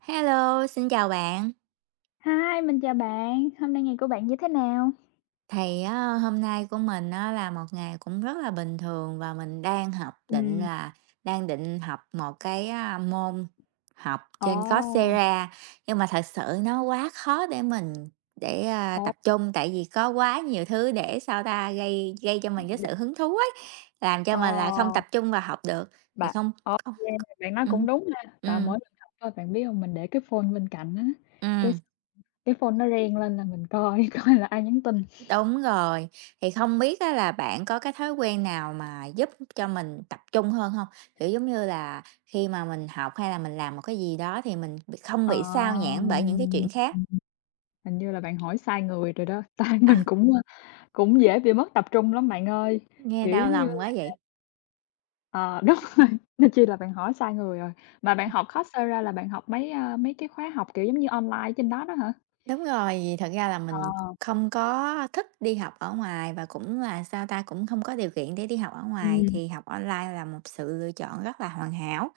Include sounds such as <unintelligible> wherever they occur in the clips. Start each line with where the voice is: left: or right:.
right: Hello, xin chào bạn.
left: Hi, mình chào bạn. Hôm nay ngày của bạn như thế nào?
right: Thì á, hôm nay của mình á, là một ngày cũng rất là bình thường và mình đang học định
left: Ừm,
right: là đang định học một cái môn học
left: ồ,
right: trên Coursera, nhưng mà thật sự nó quá khó để mình
left: ồ,
right: tập trung, tại vì có quá nhiều thứ để sao ta gây gây cho mình cái
left: đ
right: sự hứng thú ấy, làm cho mình là không
left: ờ,
right: tập trung và học được. Thì
left: bạn
right: không.
left: ô
right: Không.
left: kê, bạn nói
right: Ừ.
left: cũng đúng ha. Tại
right: Ừ.
left: mỗi lần học á, bạn biết hông, mình để cái phone bên cạnh á,
right: Ừ.
left: cái s cái phone nó reng lên là mình coi <laughs> coi là ai nhắn tin.
right: Đúng rồi, thì không biết á là bạn có cái thói quen nào mà giúp cho mình tập trung hơn không? Kiểu, giống như là, khi mà mình học hay là mình làm một cái gì đó thì mình không bị sao
left: Ờ,
right: nhãng bởi những cái chuyện khác.
left: ừm, hình như là bạn hỏi sai người rồi đó, <laughs> tại mình
right: À,
left: cũng, ơ, cũng dễ bị mất tập trung lắm bạn ơi,
right: nghe
left: kiểu
right: đau
left: giống như
right: lòng quá vậy.
left: Ờ, đúng rồi, <laughs> nên chi là bạn hỏi sai người rồi. Mà bạn học Coursera là bạn học mấy cái khóa học, kiểu, giống như online trên đó đó hả?
right: Đúng rồi, vì thật ra là
left: Ờ,
right: mình không có thích đi học ở ngoài và cũng là, sao ta, cũng không có điều kiện để đi học ở ngoài,
left: ừm,
right: thì học online là một sự lựa chọn rất là hoàn hảo.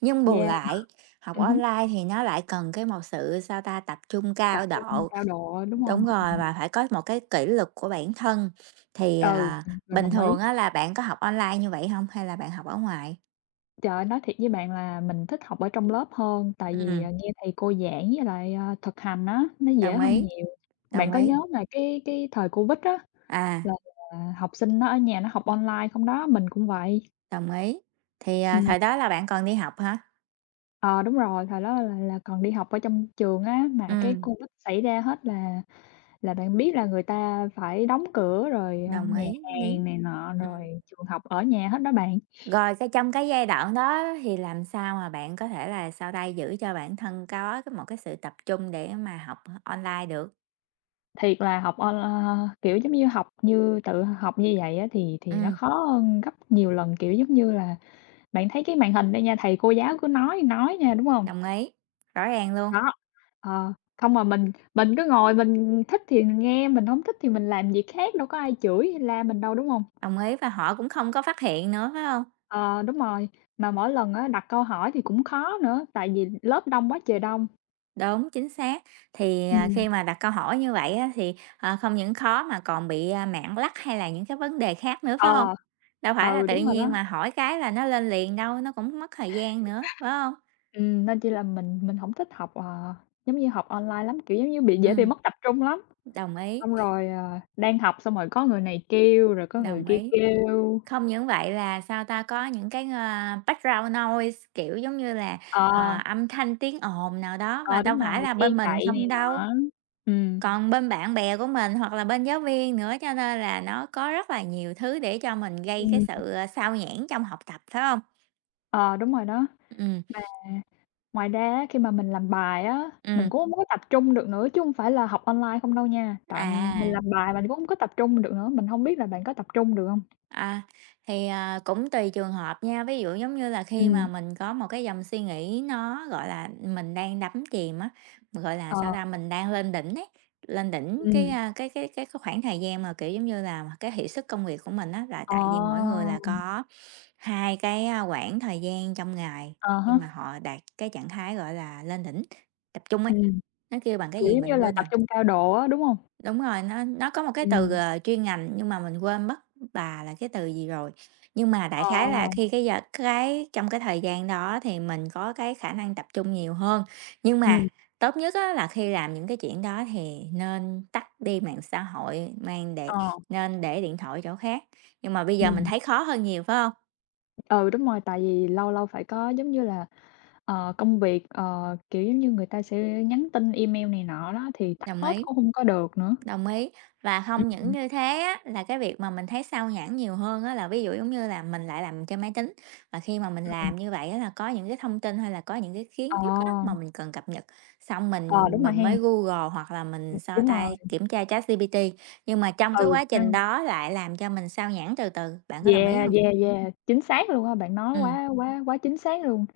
right: Nhưng bù
left: yeah,
right: lại, học
left: ừm hứm,
right: online thì nó lại cần cái một sự, tập trung
left: tập
right: cao
left: trung
right: độ.
left: cao độ, đúng
right: Đúng
left: hông?
right: rồi, và phải có một cái kỷ luật của bản thân. Thì,
left: Ừ, mình
right: bình
left: đồng ý.
right: thường á là bạn có học online như vậy không? Hay là bạn học ở ngoài?
left: Trời ơi, nói thiệt với bạn là mình thích học ở trong lớp hơn, tại vì,
right: Ừm,
left: à, nghe thầy cô giảng với lại, à, thực hành á, nó dễ
right: đồng
left: hơn
right: ý,
left: nhiều. Bạn
right: đồng
left: có
right: ý.
left: nhớ mà cái thời Covid á, là
right: À,
left: là học sinh nó ở nhà nó học online không đó? Mình cũng vậy.
right: đồng ý. Thì,
left: Ừm.
right: thời đó là bạn còn đi học hả?
left: Ờ, đúng rồi, thời đó là còn đi học ở trong trường á, mà cái
right: Ừm,
left: Covid xảy ra hết là bạn biết là người ta phải đóng cửa rồi, ờ,
right: đồng
left: nhà
right: ý, biết.
left: hàng này nọ,
right: Ừm.
left: rồi trường học ở nhà hết đó bạn.
right: Rồi cái trong cái giai đoạn đó thì làm sao mà bạn có thể là sau đây giữ cho bản thân có cái một cái sự tập trung để mà học online được?
left: Thiệt là học on ơ, kiểu, giống như, học như tự học như vậy á thì nó
right: Ừm,
left: khó hơn gấp nhiều lần, kiểu, giống như là, bạn thấy cái màn hình đây nha, thầy cô giáo cứ nói nha, đúng hông?
right: đồng ý, rõ ràng luôn,
left: Đó, ờ, không mà mình cứ ngồi mình thích thì mình nghe, mình hổng thích thì mình làm việc khác, đâu có ai chửi hay la mình đâu, đúng hông?
right: đồng ý và họ cũng không có phát hiện nữa, phải không?
left: Ờ, đúng rồi, mà mỗi lần á đặt câu hỏi thì cũng khó nữa, tại vì lớp đông quá trời đông.
right: Đúng, chính xác. Thì,
left: Ừm.
right: khi mà đặt câu hỏi như vậy á, thì, không những khó mà còn bị, mảng lắc hay là những cái vấn đề khác nữa,
left: Ờ,
right: phải không? Đâu phải là tự
left: đúng rồi đó.
right: nhiên mà hỏi cái là nó lên liền đâu, nó cũng mất thời gian nữa, phải không?
left: Nên chỉ là mình hổng thích học, ờ, giống như, học online lắm, kiểu, giống như, dễ bị
right: Ừ,
left: mất tập trung lắm.
right: đồng ý,
left: Xong rồi, ờ, đang học xong rồi có người này kêu, rồi có người
right: đồng
left: kia
right: ý.
left: kêu.
right: Không những vậy là, có những cái, background noise, kiểu, giống như là,
left: Ờ,
right: âm thanh tiếng ồn nào đó, và
left: ờ,
right: đâu
left: đúng
right: phải
left: rồi,
right: là
left: xe
right: bên mình
left: chạy này
right: không đâu.
left: nọ. Ừm,
right: Còn bên bạn bè của mình hoặc là bên giáo viên nữa, cho nên là nó có rất là nhiều thứ để cho mình gây cái
left: ừm,
right: sự, xao nhãng trong học tập, phải không?
left: ờ, đúng rồi đó.
right: Ừ,
left: À. Ngoài ra á, khi mà mình làm bài á, mình
right: ừ,
left: cũng hông có tập trung được nữa, chứ hông phải là học online không đâu nha. Tại mình
right: à,
left: làm bài mình cũng hông có tập trung được nữa, mình hông biết là bạn có tập trung được hông?
right: à, thì, cũng tùy trường hợp nha. Ví dụ giống như là khi mà
left: Ừm.
right: mình có một cái dòng suy nghĩ nó, gọi là, mình đang đắm chìm á, gọi là,
left: Ờ.
right: mình đang lên đỉnh ấy, lên đỉnh cái,
left: Ừm.
right: a, cái cái khoảng thời gian mà, kiểu giống như là, cái hiệu suất công việc của mình á, là
left: Ờ.
right: tại vì mỗi người là có 2 cái, quãng thời gian trong ngày
left: À
right: khi
left: há.
right: mà họ đạt cái trạng thái, gọi là, lên đỉnh, tập trung ấy,
left: Ừm.
right: nó kêu bằng cái
left: Kiểu,
right: gì
left: giống như
right: mình
left: là
right: quên
left: tập
right: rồi.
left: trung cao độ á, đúng hông?
right: Đúng rồi, nó có một cái từ,
left: Ừm.
right: chuyên ngành nhưng mà mình quên mất bà là cái từ gì rồi. Nhưng mà đại
left: Ờ.
right: khái là khi cái giờ cái trong cái thời gian đó thì mình có cái khả năng tập trung nhiều hơn. Nhưng mà
left: Ừm.
right: tốt nhất á là khi làm những cái chuyện đó thì nên tắt đi mạng xã hội, mang để
left: Ờ.
right: nên để điện thoại chỗ khác. Nhưng mà bây giờ mình
left: Ừm.
right: thấy khó hơn nhiều, phải không?
left: Ừ, đúng rồi, tại vì lâu lâu phải có, giống như là, ờ, công việc, ờ, kiểu, giống như người ta sẽ nhắn tin email này nọ đó, thì tắt
right: Đồng
left: hết
right: ý.
left: cũng hông có được nữa.
right: Đồng ý. Và không những
left: Hứm.
right: như thế á, là cái việc mà mình thấy sao nhãng nhiều hơn á, là ví dụ giống như là mình lại làm trên máy tính, và khi mà mình
left: Ừm.
right: làm như vậy á, là có những cái thông tin hay là có những cái kiến
left: Ờ.
right: thức á, mà mình cần cập nhật xong
left: Ờ,
right: mình
left: đúng rồi
right: mình
left: ha.
right: mới Google hoặc là mình sao
left: Đúng rồi,
right: tay kiểm tra ChatGPT, nhưng mà trong
left: ừ,
right: cái quá trình
left: <unintelligible>
right: đó lại làm cho mình sao nhãng từ từ, bạn có đồng ý
left: yeah,
right: không?
left: yeah, yeah, chính xác luôn á, bạn nói
right: Ừ.
left: quá quá quá chính xác luôn.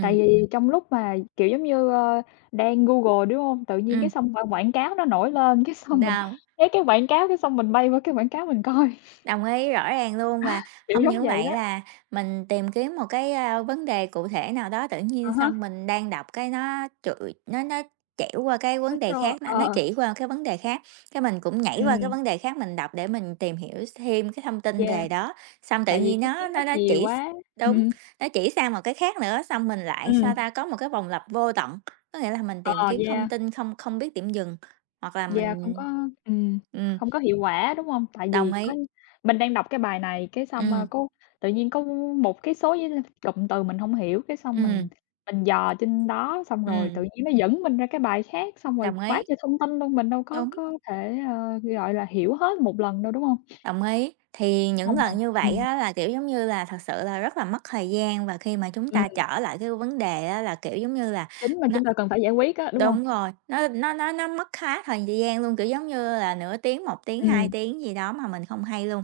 left: Tại vì trong lúc mà, kiểu, giống như, ơ, đang Google, đúng hông? Tự
right: Ừ.
left: nhiên cái xong qua quảng cáo nó nổi lên, cái xong mình
right: Đâu.
left: thấy cái quảng cáo, cái xong mình bay qua cái quảng cáo mình coi, <laughs>
right: Đồng ý, rõ ràng luôn, và
left: kiểu
right: không
left: giống
right: những
left: vậy
right: vậy
left: đó.
right: là mình tìm kiếm một cái, vấn đề cụ thể nào đó, tự
left: À
right: nhiên
left: há,
right: xong mình đang đọc cái nó trụi nó trẻo qua cái
left: nó
right: vấn đề
left: trôi
right: khác, nó chỉ qua cái vấn đề khác, cái mình cũng nhảy qua cái
left: ừm,
right: vấn đề khác, mình đọc để mình tìm hiểu thêm cái thông tin
left: yeah,
right: về đó, xong tự
left: tại vì
right: nhiên
left: cái kiến
right: nó
left: thức
right: nó nó
left: nhiều
right: chỉ
left: quá.
right: đúng,
left: Ừm,
right: nó chỉ sang một cái khác nữa, xong mình lại,
left: ừm,
right: có một cái vòng lặp vô tận. Có nghĩa là mình tìm
left: ờ,
right: kiếm thông
left: yeah.
right: tin không không biết điểm dừng, hoặc là
left: Yeah, không có
right: mình.
left: ừm,
right: Ừm,
left: không có hiệu quả, đúng hông? Tại
right: đồng
left: vì có
right: ý.
left: mình đang đọc cái bài này cái xong, a,
right: Ừm.
left: có tự nhiên có một cái số với cụm từ mình hông hiểu, cái xong mình
right: Ừm.
left: mình dò trên đó, xong rồi tự
right: Ừm,
left: nhiên nó dẫn mình ra cái bài khác, xong rồi
right: đồng
left: quá
right: ý,
left: trời thông tin luôn, mình đâu
right: đúng,
left: có thể, ờ, gọi là, hiểu hết một lần đâu, đúng hông?
right: đồng ý. Thì những
left: Xong rồi
right: lần như vậy á là, kiểu, giống như là, thật sự là rất là mất thời gian, và khi mà chúng
left: ừm,
right: ta trở lại cái vấn đề á là, kiểu, giống như là,
left: chính mà
right: nó
left: chúng ta cần phải giải quyết á, đúng hông?
right: đúng rồi, nó mất khá thời gian luôn, kiểu, giống như là, nửa tiếng, 1 tiếng, 2
left: Ừm,
right: tiếng gì đó mà mình không hay luôn.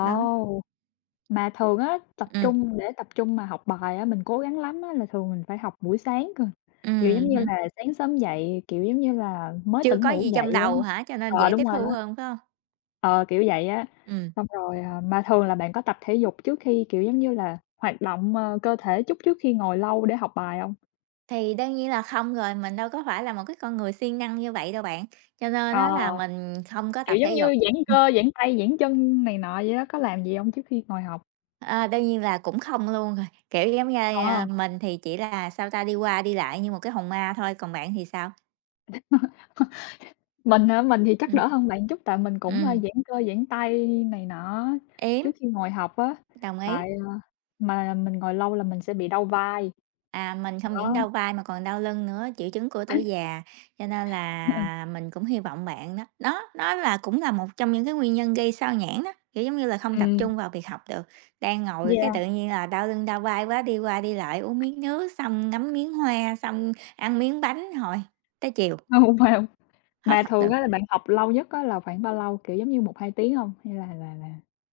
right: Đó,
left: Mà thường á, tập
right: ừm,
left: trung để tập trung mà học bài á, mình cố gắng lắm á là thường mình phải học buổi sáng cơ, kiểu, giống như
right: hứm,
left: là, sáng sớm dậy, kiểu, giống như là, mới
right: chưa
left: tỉnh
right: có
left: ngủ
right: gì trong
left: dậy á
right: đầu hả? Cho nên
left: ờ,
right: dễ
left: đúng
right: tiếp
left: rồi
right: thu
left: á.
right: hơn, phải không?
left: Ờ, kiểu vậy á,
right: Ừm,
left: xong rồi, à, mà thường là bạn có tập thể dục trước khi, kiểu, giống như là, hoạt động, ờ, cơ thể chút trước khi ngồi lâu để học bài hông?
right: thì đương nhiên là không rồi, mình đâu có phải là một cái con người siêng năng như vậy đâu bạn, cho nên đó là
left: Ờ,
right: mình không có
left: kiểu,
right: tập
left: giống
right: thể
left: như,
right: dục.
left: giãn cơ, giãn tay, giãn chân này nọ vậy đó, có làm gì hông trước khi ngồi học?
right: À, đương nhiên là cũng không luôn rồi, kiểu, giống như,
left: Ờ.
right: mình thì chỉ là, đi qua đi lại như một cái hồn ma thôi, còn bạn thì sao?
left: Mình hả? Mình thì
right: Ừ,
left: chắc đỡ hơn bạn chút tại mình cũng, a,
right: ừm,
left: giãn cơ giãn tay này nọ
right: yếm,
left: trước khi ngồi học á,
right: đồng ý.
left: tại, ờ, mà mình ngồi lâu là mình sẽ bị đau vai,
right: À, mình không những
left: đó.
right: đau vai mà còn đau lưng nữa, triệu chứng của tuổi già, cho nên là
left: <laughs>
right: mình cũng hy vọng bạn đó đó, nó là cũng là một trong những cái nguyên nhân gây sao nhãng đó, kiểu, giống như là, không tập
left: Ừm,
right: trung vào việc học được. Đang ngồi cái
left: yeah,
right: tự nhiên là đau lưng đau vai quá, đi qua đi lại uống miếng nước, xong ngắm miếng hoa, xong ăn miếng bánh, hồi tới chiều
left: hông, hông.
right: hết
left: Mà
right: học
left: thường
right: được.
left: á là bạn học lâu nhất á là khoảng bao lâu? Kiểu, giống như một hai tiếng hông? Hay là là,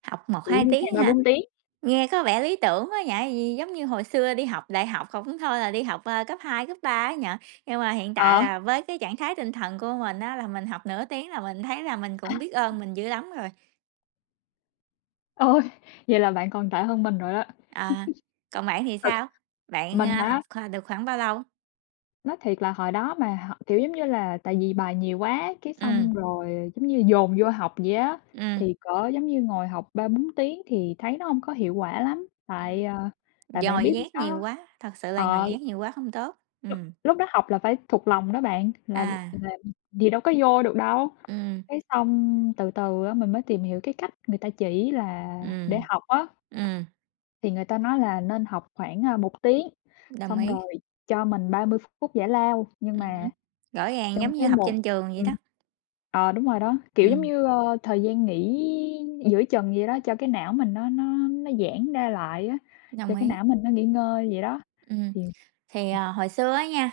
right: Học một
left: kiểu,
right: hai
left: giống như hai
right: tiếng
left: ba
right: hả?
left: bốn tiếng?
right: Nghe có vẻ lý tưởng quá nhỉ? Vì giống như hồi xưa đi học đại học không cũng thôi là đi học, cấp 2 cấp 3 á nhỉ? Nhưng mà hiện tại
left: Ờ,
right: là với cái trạng thái tinh thần của mình á, là mình học nửa tiếng là mình thấy là mình cũng biết
left: <laughs>
right: ơn mình dữ lắm rồi.
left: ôi, vậy là bạn còn tệ hơn mình rồi đó.
right: À, còn bạn thì
left: Thực
right: sao? Bạn,
left: mình hả?
right: học, được khoảng bao lâu?
left: Nói thiệt là hồi đó mà h kiểu, giống như là, tại vì bài nhiều quá, cái
right: Ừm,
left: xong rồi, giống như, dồn vô học vậy á,
right: ừm,
left: thì cỡ, giống như, ngồi học 3 4 tiếng thì thấy nó không có hiệu quả lắm. Tại,
right: ừm,
left: ờ, tại bạn
right: nhồi
left: biết lúc
right: nhét nhiều
left: đó
right: quá, thật sự là nhồi
left: ờ,
right: nhét nhiều quá không tốt.
left: lúc
right: Ừm,
left: lúc đó học là phải thuộc lòng đó bạn,
right: à,
left: là thì đâu có vô được đâu.
right: ừm,
left: Cái xong từ từ á mình mới tìm hiểu cái cách người ta chỉ là để
right: ừm,
left: học á,
right: ừm,
left: thì người ta nói là nên học khoảng, a, 1 tiếng,
right: đồng
left: xong
right: ý.
left: rồi cho mình 30 phút giải lao. Nhưng mà
right: Hứm, rõ ràng
left: trong
right: giống
left: cái
right: như học
left: một
right: trên trường vậy
left: ừm.
right: đó.
left: Ờ, đúng rồi đó, kiểu, giống
right: Ừm.
left: như, ơ, thời gian nghỉ giữa chừng vậy đó, cho cái não mình nó giãn ra lại á, cho
right: Đồng
left: cái
right: ý.
left: não mình nó nghỉ ngơi vậy đó,
right: Ừm,
left: thì
right: thì,
left: thì
right: hồi xưa á nha,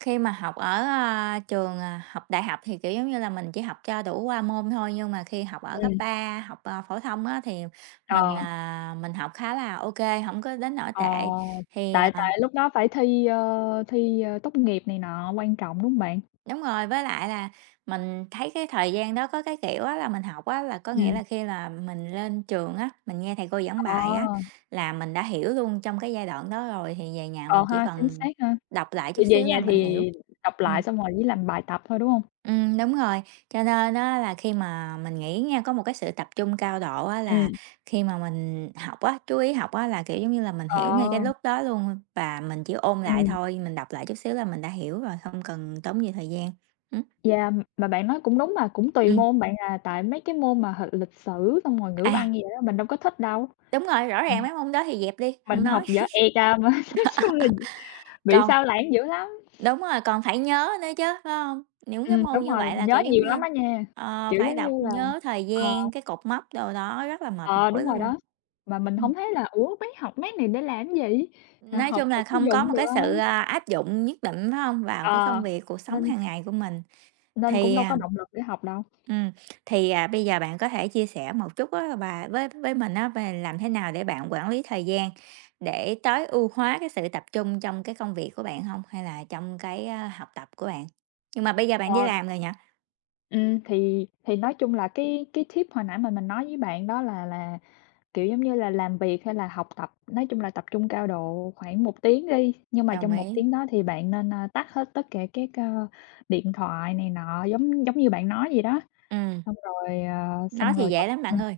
right: khi mà học ở, trường, học đại học thì, kiểu, giống như là, mình chỉ học cho đủ qua môn thôi, nhưng mà khi học ở cấp
left: ừm,
right: 3 học, phổ thông á thì mình,
left: ờ,
right: à, mình học khá là ok không có đến nỗi
left: ờ,
right: tệ. Thì,
left: tại
right: à
left: tại lúc đó phải thi, ơ, tốt nghiệp này nọ quan trọng, đúng hông bạn?
right: Đúng rồi, với lại là mình thấy cái thời gian đó có cái, kiểu á, là mình học á, là có nghĩa
left: Ừm.
right: là khi là mình lên trường á, mình nghe thầy cô giảng
left: Ờ,
right: bài á, là mình đã hiểu luôn trong cái giai đoạn đó rồi, thì về nhà
left: ờ
right: mình chỉ
left: ha, chính
right: cần
left: xác ha,
right: đọc lại
left: thì
right: chút
left: về
right: xíu
left: nhà
right: là mình hiểu.
left: thì đọc lại
right: Ừm,
left: xong rồi chỉ làm bài tập thôi, đúng hông?
right: đúng rồi, cho nên á là khi mà mình nghĩ nha, có một cái sự tập trung cao độ á, là
left: Ừm.
right: khi mà mình học á, chú ý học á, là, kiểu, giống như là, mình hiểu ngay cái
left: Ờ,
right: lúc đó luôn và mình chỉ ôn lại
left: ừm.
right: thôi, mình đọc lại chút xíu là mình đã hiểu rồi, không cần tốn nhiều thời gian. Ừm,
left: Yeah, mà bạn nói cũng đúng mà, cũng tùy
right: ừm.
left: môn bạn à, tại mấy cái môn mà h lịch sử xong rồi ngữ
right: À,
left: văn gì đó mình đâu có thích đâu,
right: đúng rồi, rõ ràng
left: mình
right: mấy môn đó thì dẹp đi,
left: mình
right: hông nói.
left: học dở ẹc
right: <laughs>
left: à, mà <laughs> nói chung là bị
right: Còn
left: sao lãng dữ lắm.
right: đúng rồi, còn phải nhớ nữa chứ, phải hông? Những cái môn
left: Đúng
right: như
left: rồi,
right: vậy là,
left: nhớ
right: kiểu, giống
left: nhiều lắm
right: như,
left: á nha, kiểu,
right: phải
left: giống như
right: đọc
left: là
right: nhớ thời
left: ờ,
right: gian, cái cột mốc đồ đó rất là mệt
left: ờ,
right: mỏi
left: đúng rồi
right: luôn.
left: đó, mà mình
right: Ừm,
left: hổng thấy là "Ủa, mấy học mấy này để làm cái gì? H
right: nói
left: học
right: chung
left: rồi
right: là
left: có
right: không có
left: dụng
right: một
left: được
right: cái
left: hông?"
right: sự, áp dụng nhất định, phải hông? Vào cái
left: Ờ,
right: công việc, cuộc sống
left: nên
right: hàng ngày của mình.
left: nên cũng
right: Thì,
left: đâu có
right: à
left: động lực để học đâu.
right: ừm, thì, bây giờ bạn có thể chia sẻ một chút á và với mình á về làm thế nào để bạn quản lý thời gian để tối ưu hóa cái sự tập trung trong cái công việc của bạn không? Hay là trong cái, học tập của bạn? Nhưng mà bây giờ bạn đi
left: Ờ,
right: làm rồi nhỉ?
left: thì nói chung là cái tip hồi nãy mà mình nói với bạn đó là kiểu, giống như là, làm việc hay là học tập, nói chung là tập trung cao độ khoảng một tiếng đi, nhưng mà
right: Đồng
left: trong một
right: ý.
left: tiếng đó thì bạn nên, a, tắt hết tất cả các, ơ, điện thoại này nọ, giống giống như bạn nói vậy đó,
right: Ừm,
left: xong rồi, ờ, xong
right: nói thì
left: rồi
right: dễ lắm bạn ơi.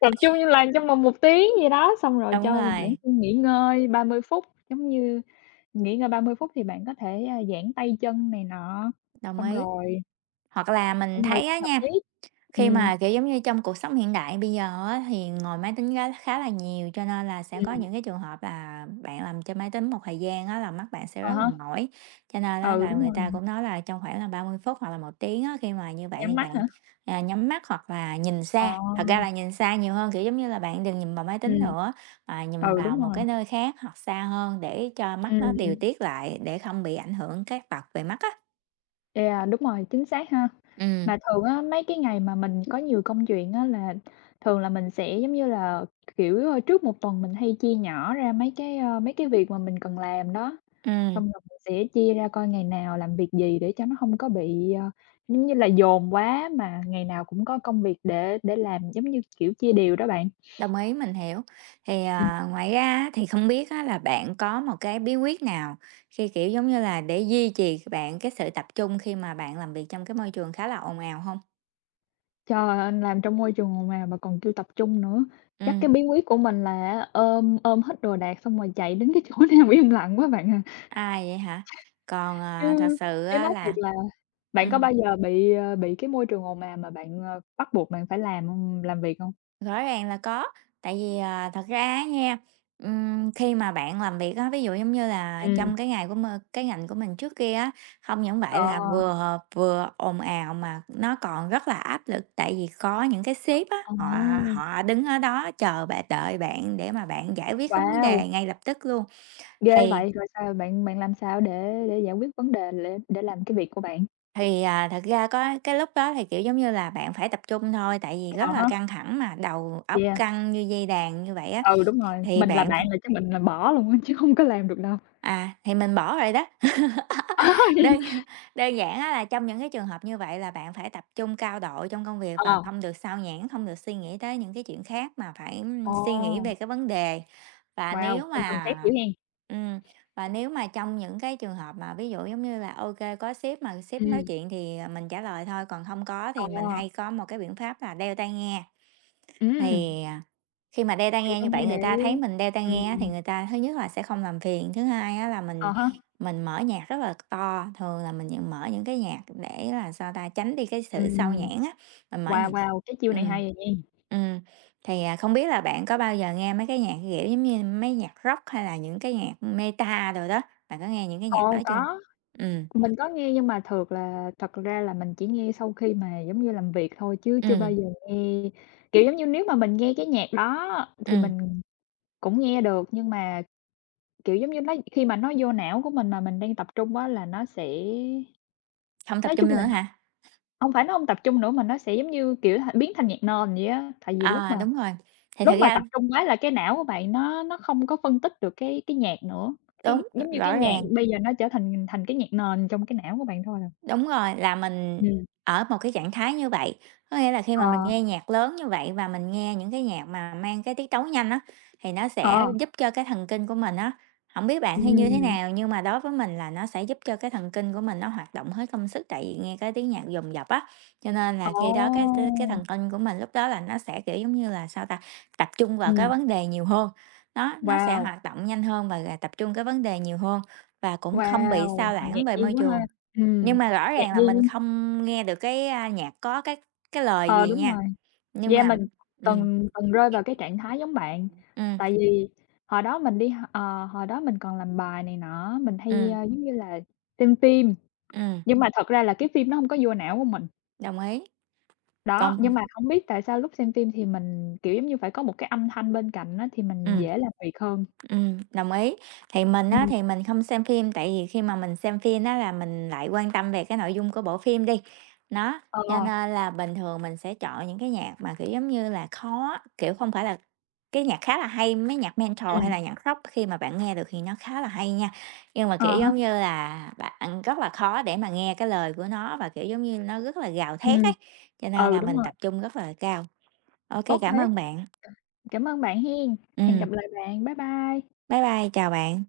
left: tập trung như làm trong vòng một tiếng gì đó, xong rồi
right: Đúng
left: cho bản
right: rồi,
left: thân nghỉ ngơi 30 phút, giống như nghỉ ngơi 30 phút thì bạn có thể, a, giãn tay chân này nọ,
right: đồng
left: xong
right: ý.
left: rồi
right: Hoặc là mình
left: xong rồi
right: thấy á
left: tập
right: nha.
left: tiếp. ừ
right: Khi mà, kiểu, giống như, trong cuộc sống hiện đại bây giờ á, thì ngồi máy tính gá khá là nhiều, cho nên là sẽ
left: ừ
right: có những cái trường hợp là bạn làm trên máy tính một thời gian á, là mắt bạn sẽ
left: à
right: rất là
left: há,
right: mỏi. Cho nên á,
left: ừ,
right: là
left: đúng
right: người
left: rồi,
right: ta cũng nói là trong khoảng là 30 phút hoặc là một tiếng á, khi mà như vậy
left: nhắm
right: thì
left: mắt hả?
right: bạn, nhắm mắt hoặc là nhìn
left: Ờ,
right: xa, thật ra là nhìn xa nhiều hơn, kiểu, giống như là, bạn đừng nhìn vào máy tính
left: ừm.
right: nữa, mà nhìn
left: Ừ,
right: vào
left: đúng
right: một
left: rồi.
right: cái nơi khác hoặc xa hơn để cho mắt nó điều
left: Ừm,
right: tiết lại, để không bị ảnh hưởng các tật về mắt á.
left: yeah, đúng rồi, chính xác ha.
right: Ừ,
left: Mà thường á, mấy cái ngày mà mình có nhiều công chuyện á là thường là mình sẽ, giống như là, kiểu, ơ, trước một tuần mình hay chia nhỏ ra mấy cái, ơ, mấy cái việc mà mình cần làm đó,
right: ừ.
left: xong rồi mình sẽ chia ra coi ngày nào làm việc gì để cho nó hông có bị, ờ, giống như là, dồn quá mà ngày nào cũng có công việc để làm, giống như, kiểu, chia đều đó bạn.
right: Đồng ý, mình hiểu. Thì, ngoài ra á, thì không biết á là bạn có một cái bí quyết nào khi, kiểu, giống như là, để duy trì bạn cái sự tập trung khi mà bạn làm việc trong cái môi trường khá là ồn ào không?
left: Trời ơi, làm trong môi trường mà còn kêu tập trung nữa, chắc cái
right: Ừ.
left: bí quyết của mình là á ôm ôm hết đồ đạc xong rồi chạy đến cái chỗ <laughs> nào im lặng quá bạn à.
right: À, vậy hả? Còn,
left: Chứ
right: thật sự
left: chứ
right: á
left: nói thiệt
right: là,
left: là bạn
right: ừ.
left: có bao giờ bị, ờ, bị cái môi trường ồn ào mà bạn, ờ, bắt buộc bạn phải làm hông làm việc hông?
right: Rõ ràng là có, tại vì, thật ra á nha, khi mà bạn làm việc á, ví dụ giống như là
left: Ừm.
right: trong cái ngày của m cái ngành của mình trước kia á, không những
left: Ờ,
right: vậy là vừa vừa ồn ào mà nó còn rất là áp lực, tại vì có những cái sếp á,
left: ờ,
right: họ họ đứng ở đó chờ bạn đợi bạn để mà bạn giải quyết cái vấn
left: wow,
right: đề ngay lập tức luôn.
left: ghê
right: Thì
left: vậy! Rồi sao bạn bạn làm sao để giải quyết vấn đề để làm cái việc của bạn?
right: thì, thật ra có cái lúc đó thì, kiểu, giống như là, bạn phải tập trung thôi, tại vì
left: À
right: rất là
left: há,
right: căng thẳng mà, đầu óc
left: yeah,
right: căng như dây đàn như vậy á,
left: ừ, đúng rồi,
right: thì
left: mình là
right: bạn
left: bạn là chắc mình là bỏ luôn á chứ hông có làm được đâu. <laughs>
right: À, thì mình bỏ rồi đó. <laughs>
left: Ờ, vậy
right: Đơn đơn giản á là trong những cái trường hợp như vậy là bạn phải tập trung cao độ trong công việc và
left: ờ.
right: không được sao nhãng, không được suy nghĩ tới những cái chuyện khác mà phải,
left: Ồ,
right: suy nghĩ về cái vấn đề. Và
left: wow,
right: nếu
left: tinh thần
right: mà
left: thép dữ hen.
right: ừm, và nếu mà trong những cái trường hợp mà ví dụ giống như là, OK có sếp mà sếp nói
left: Ừm.
right: chuyện thì, mình trả lời thôi, còn không có thì
left: Ờ,
right: mình hay có một cái biện pháp là đeo tai nghe.
left: Ừm.
right: Thì, khi mà đeo tai
left: để
right: nghe
left: coi
right: như
left: như
right: vậy
left: để
right: người ta thấy mình đeo tai nghe á thì
left: ừm,
right: người ta thứ nhất là sẽ không làm phiền, thứ hai á là
left: à
right: mình
left: há,
right: mình mở nhạc rất là to, thường là mình những mở những cái nhạc để là, sao ta, tránh đi cái sự xao
left: ừm,
right: nhãng á, mình mở
left: wow,
right: nhạc.
left: wow, cái chiêu này
right: ừm,
left: hay à nha.
right: ừm, thì, không biết là bạn có bao giờ nghe mấy cái nhạc, kiểu, giống như mấy nhạc rock hay là những cái nhạc metal rồi đó, bạn có nghe những cái nhạc đó
left: Ồ,
right: chưa?
left: có,
right: Ừm,
left: mình có nghe nhưng mà thường là thật ra là mình chỉ nghe sau khi mà, giống như, làm việc thôi chứ chưa bao
right: ừm,
left: giờ nghe kiểu, giống như, nếu mà mình nghe cái nhạc đó thì
right: ừm,
left: mình cũng nghe được, nhưng mà, kiểu, giống như, nó khi mà nó vô não của mình mà mình đang tập trung á là nó sẽ
right: Hông tập
left: nói
right: trung
left: chung
right: nữa
left: là
right: hả?
left: hông phải nó hông tập trung nữa mà nó sẽ, giống như, kiểu, h biến thành nhạc nền vậy á. Tại vì lúc
right: À,
left: mà
right: đúng rồi, thì thật
left: lúc mà tập
right: ra
left: trung quá là cái não của bạn nó không có phân tích được cái nhạc nữa, cái
right: đúng,
left: giống như cái
right: rõ
left: nhạc
right: ràng.
left: bây giờ nó trở thành thành cái nhạc nền trong cái não của bạn thôi à.
right: Đúng rồi, là mình
left: Ừm,
right: ở một cái trạng thái như vậy, có nghĩa là khi mà
left: ờ,
right: mình nghe nhạc lớn như vậy và mình nghe những cái nhạc mà mang cái tiết tấu nhanh á, thì nó
left: ờ,
right: sẽ giúp cho cái thần kinh của mình á, không biết bạn hay như thế
left: ừm,
right: nào nhưng mà đối với mình là nó sẽ giúp cho cái thần kinh của mình nó hoạt động hết công sức, tại vì nghe cái tiếng nhạc dồn dập á, cho nên là khi đó cái
left: ồ,
right: thần kinh của mình lúc đó là nó sẽ, kiểu, giống như là, sao ta, tập trung vào cái
left: ừm,
right: vấn đề nhiều hơn. Nó sẽ
left: wow,
right: hoạt động nhanh hơn và, tập trung cái vấn đề nhiều hơn và cũng không bị
left: wow,
right: sao
left: mà nhạc
right: lãng về
left: nhi
right: môi
left: quá ha.
right: trường.
left: Ừm,
right: Nhưng mà rõ
left: nhạc
right: ràng là
left: nhi
right: mình không nghe được cái, nhạc có cái lời
left: ờ,
right: gì
left: đúng
right: nha,
left: rồi.
right: nhưng
left: Yeah,
right: mà
left: mình
right: ừ,
left: từng từng rơi vào cái trạng thái giống bạn,
right: ừ,
left: tại vì hồi đó mình đi h ờ, hồi đó mình còn làm bài này nọ, mình
right: ừ.
left: hay, a, giống như là, xem phim,
right: ừm,
left: nhưng mà thật ra là cái phim nó không có vô não của mình.
right: đồng ý.
left: Đó,
right: Còn
left: nhưng mà không biết tại sao lúc xem phim thì mình, kiểu, giống như, phải có một cái âm thanh bên cạnh á thì mình
right: ừ.
left: dễ làm việc hơn.
right: Đồng ý. Thì mình á,
left: Ừm,
right: thì mình không xem phim, tại vì khi mà mình xem phim á, là mình lại quan tâm về cái nội dung của bộ phim đi. Nó,
left: ờ,
right: cho nên là bình thường mình sẽ chọn những cái nhạc mà, kiểu, giống như là, khó, kiểu, không phải là cái nhạc khá là hay, mấy nhạc metal hay
left: Ừm.
right: là nhạc rock khi mà bạn nghe được thì nó khá là hay nha. Nhưng mà,
left: ờ
right: kiểu,
left: há,
right: giống như là, bạn rất là khó để mà nghe cái lời của nó và, kiểu, giống như, nó rất là gào thét
left: ừm,
right: ấy, cho nên
left: ừ,
right: là
left: đúng
right: mình
left: rồi.
right: tập trung rất là cao. OK,
left: Ok,
right: cảm ơn bạn.
left: cảm ơn bạn hen, hẹn
right: Ừm,
left: gặp lại bạn, bye bye.
right: bye bye, chào bạn.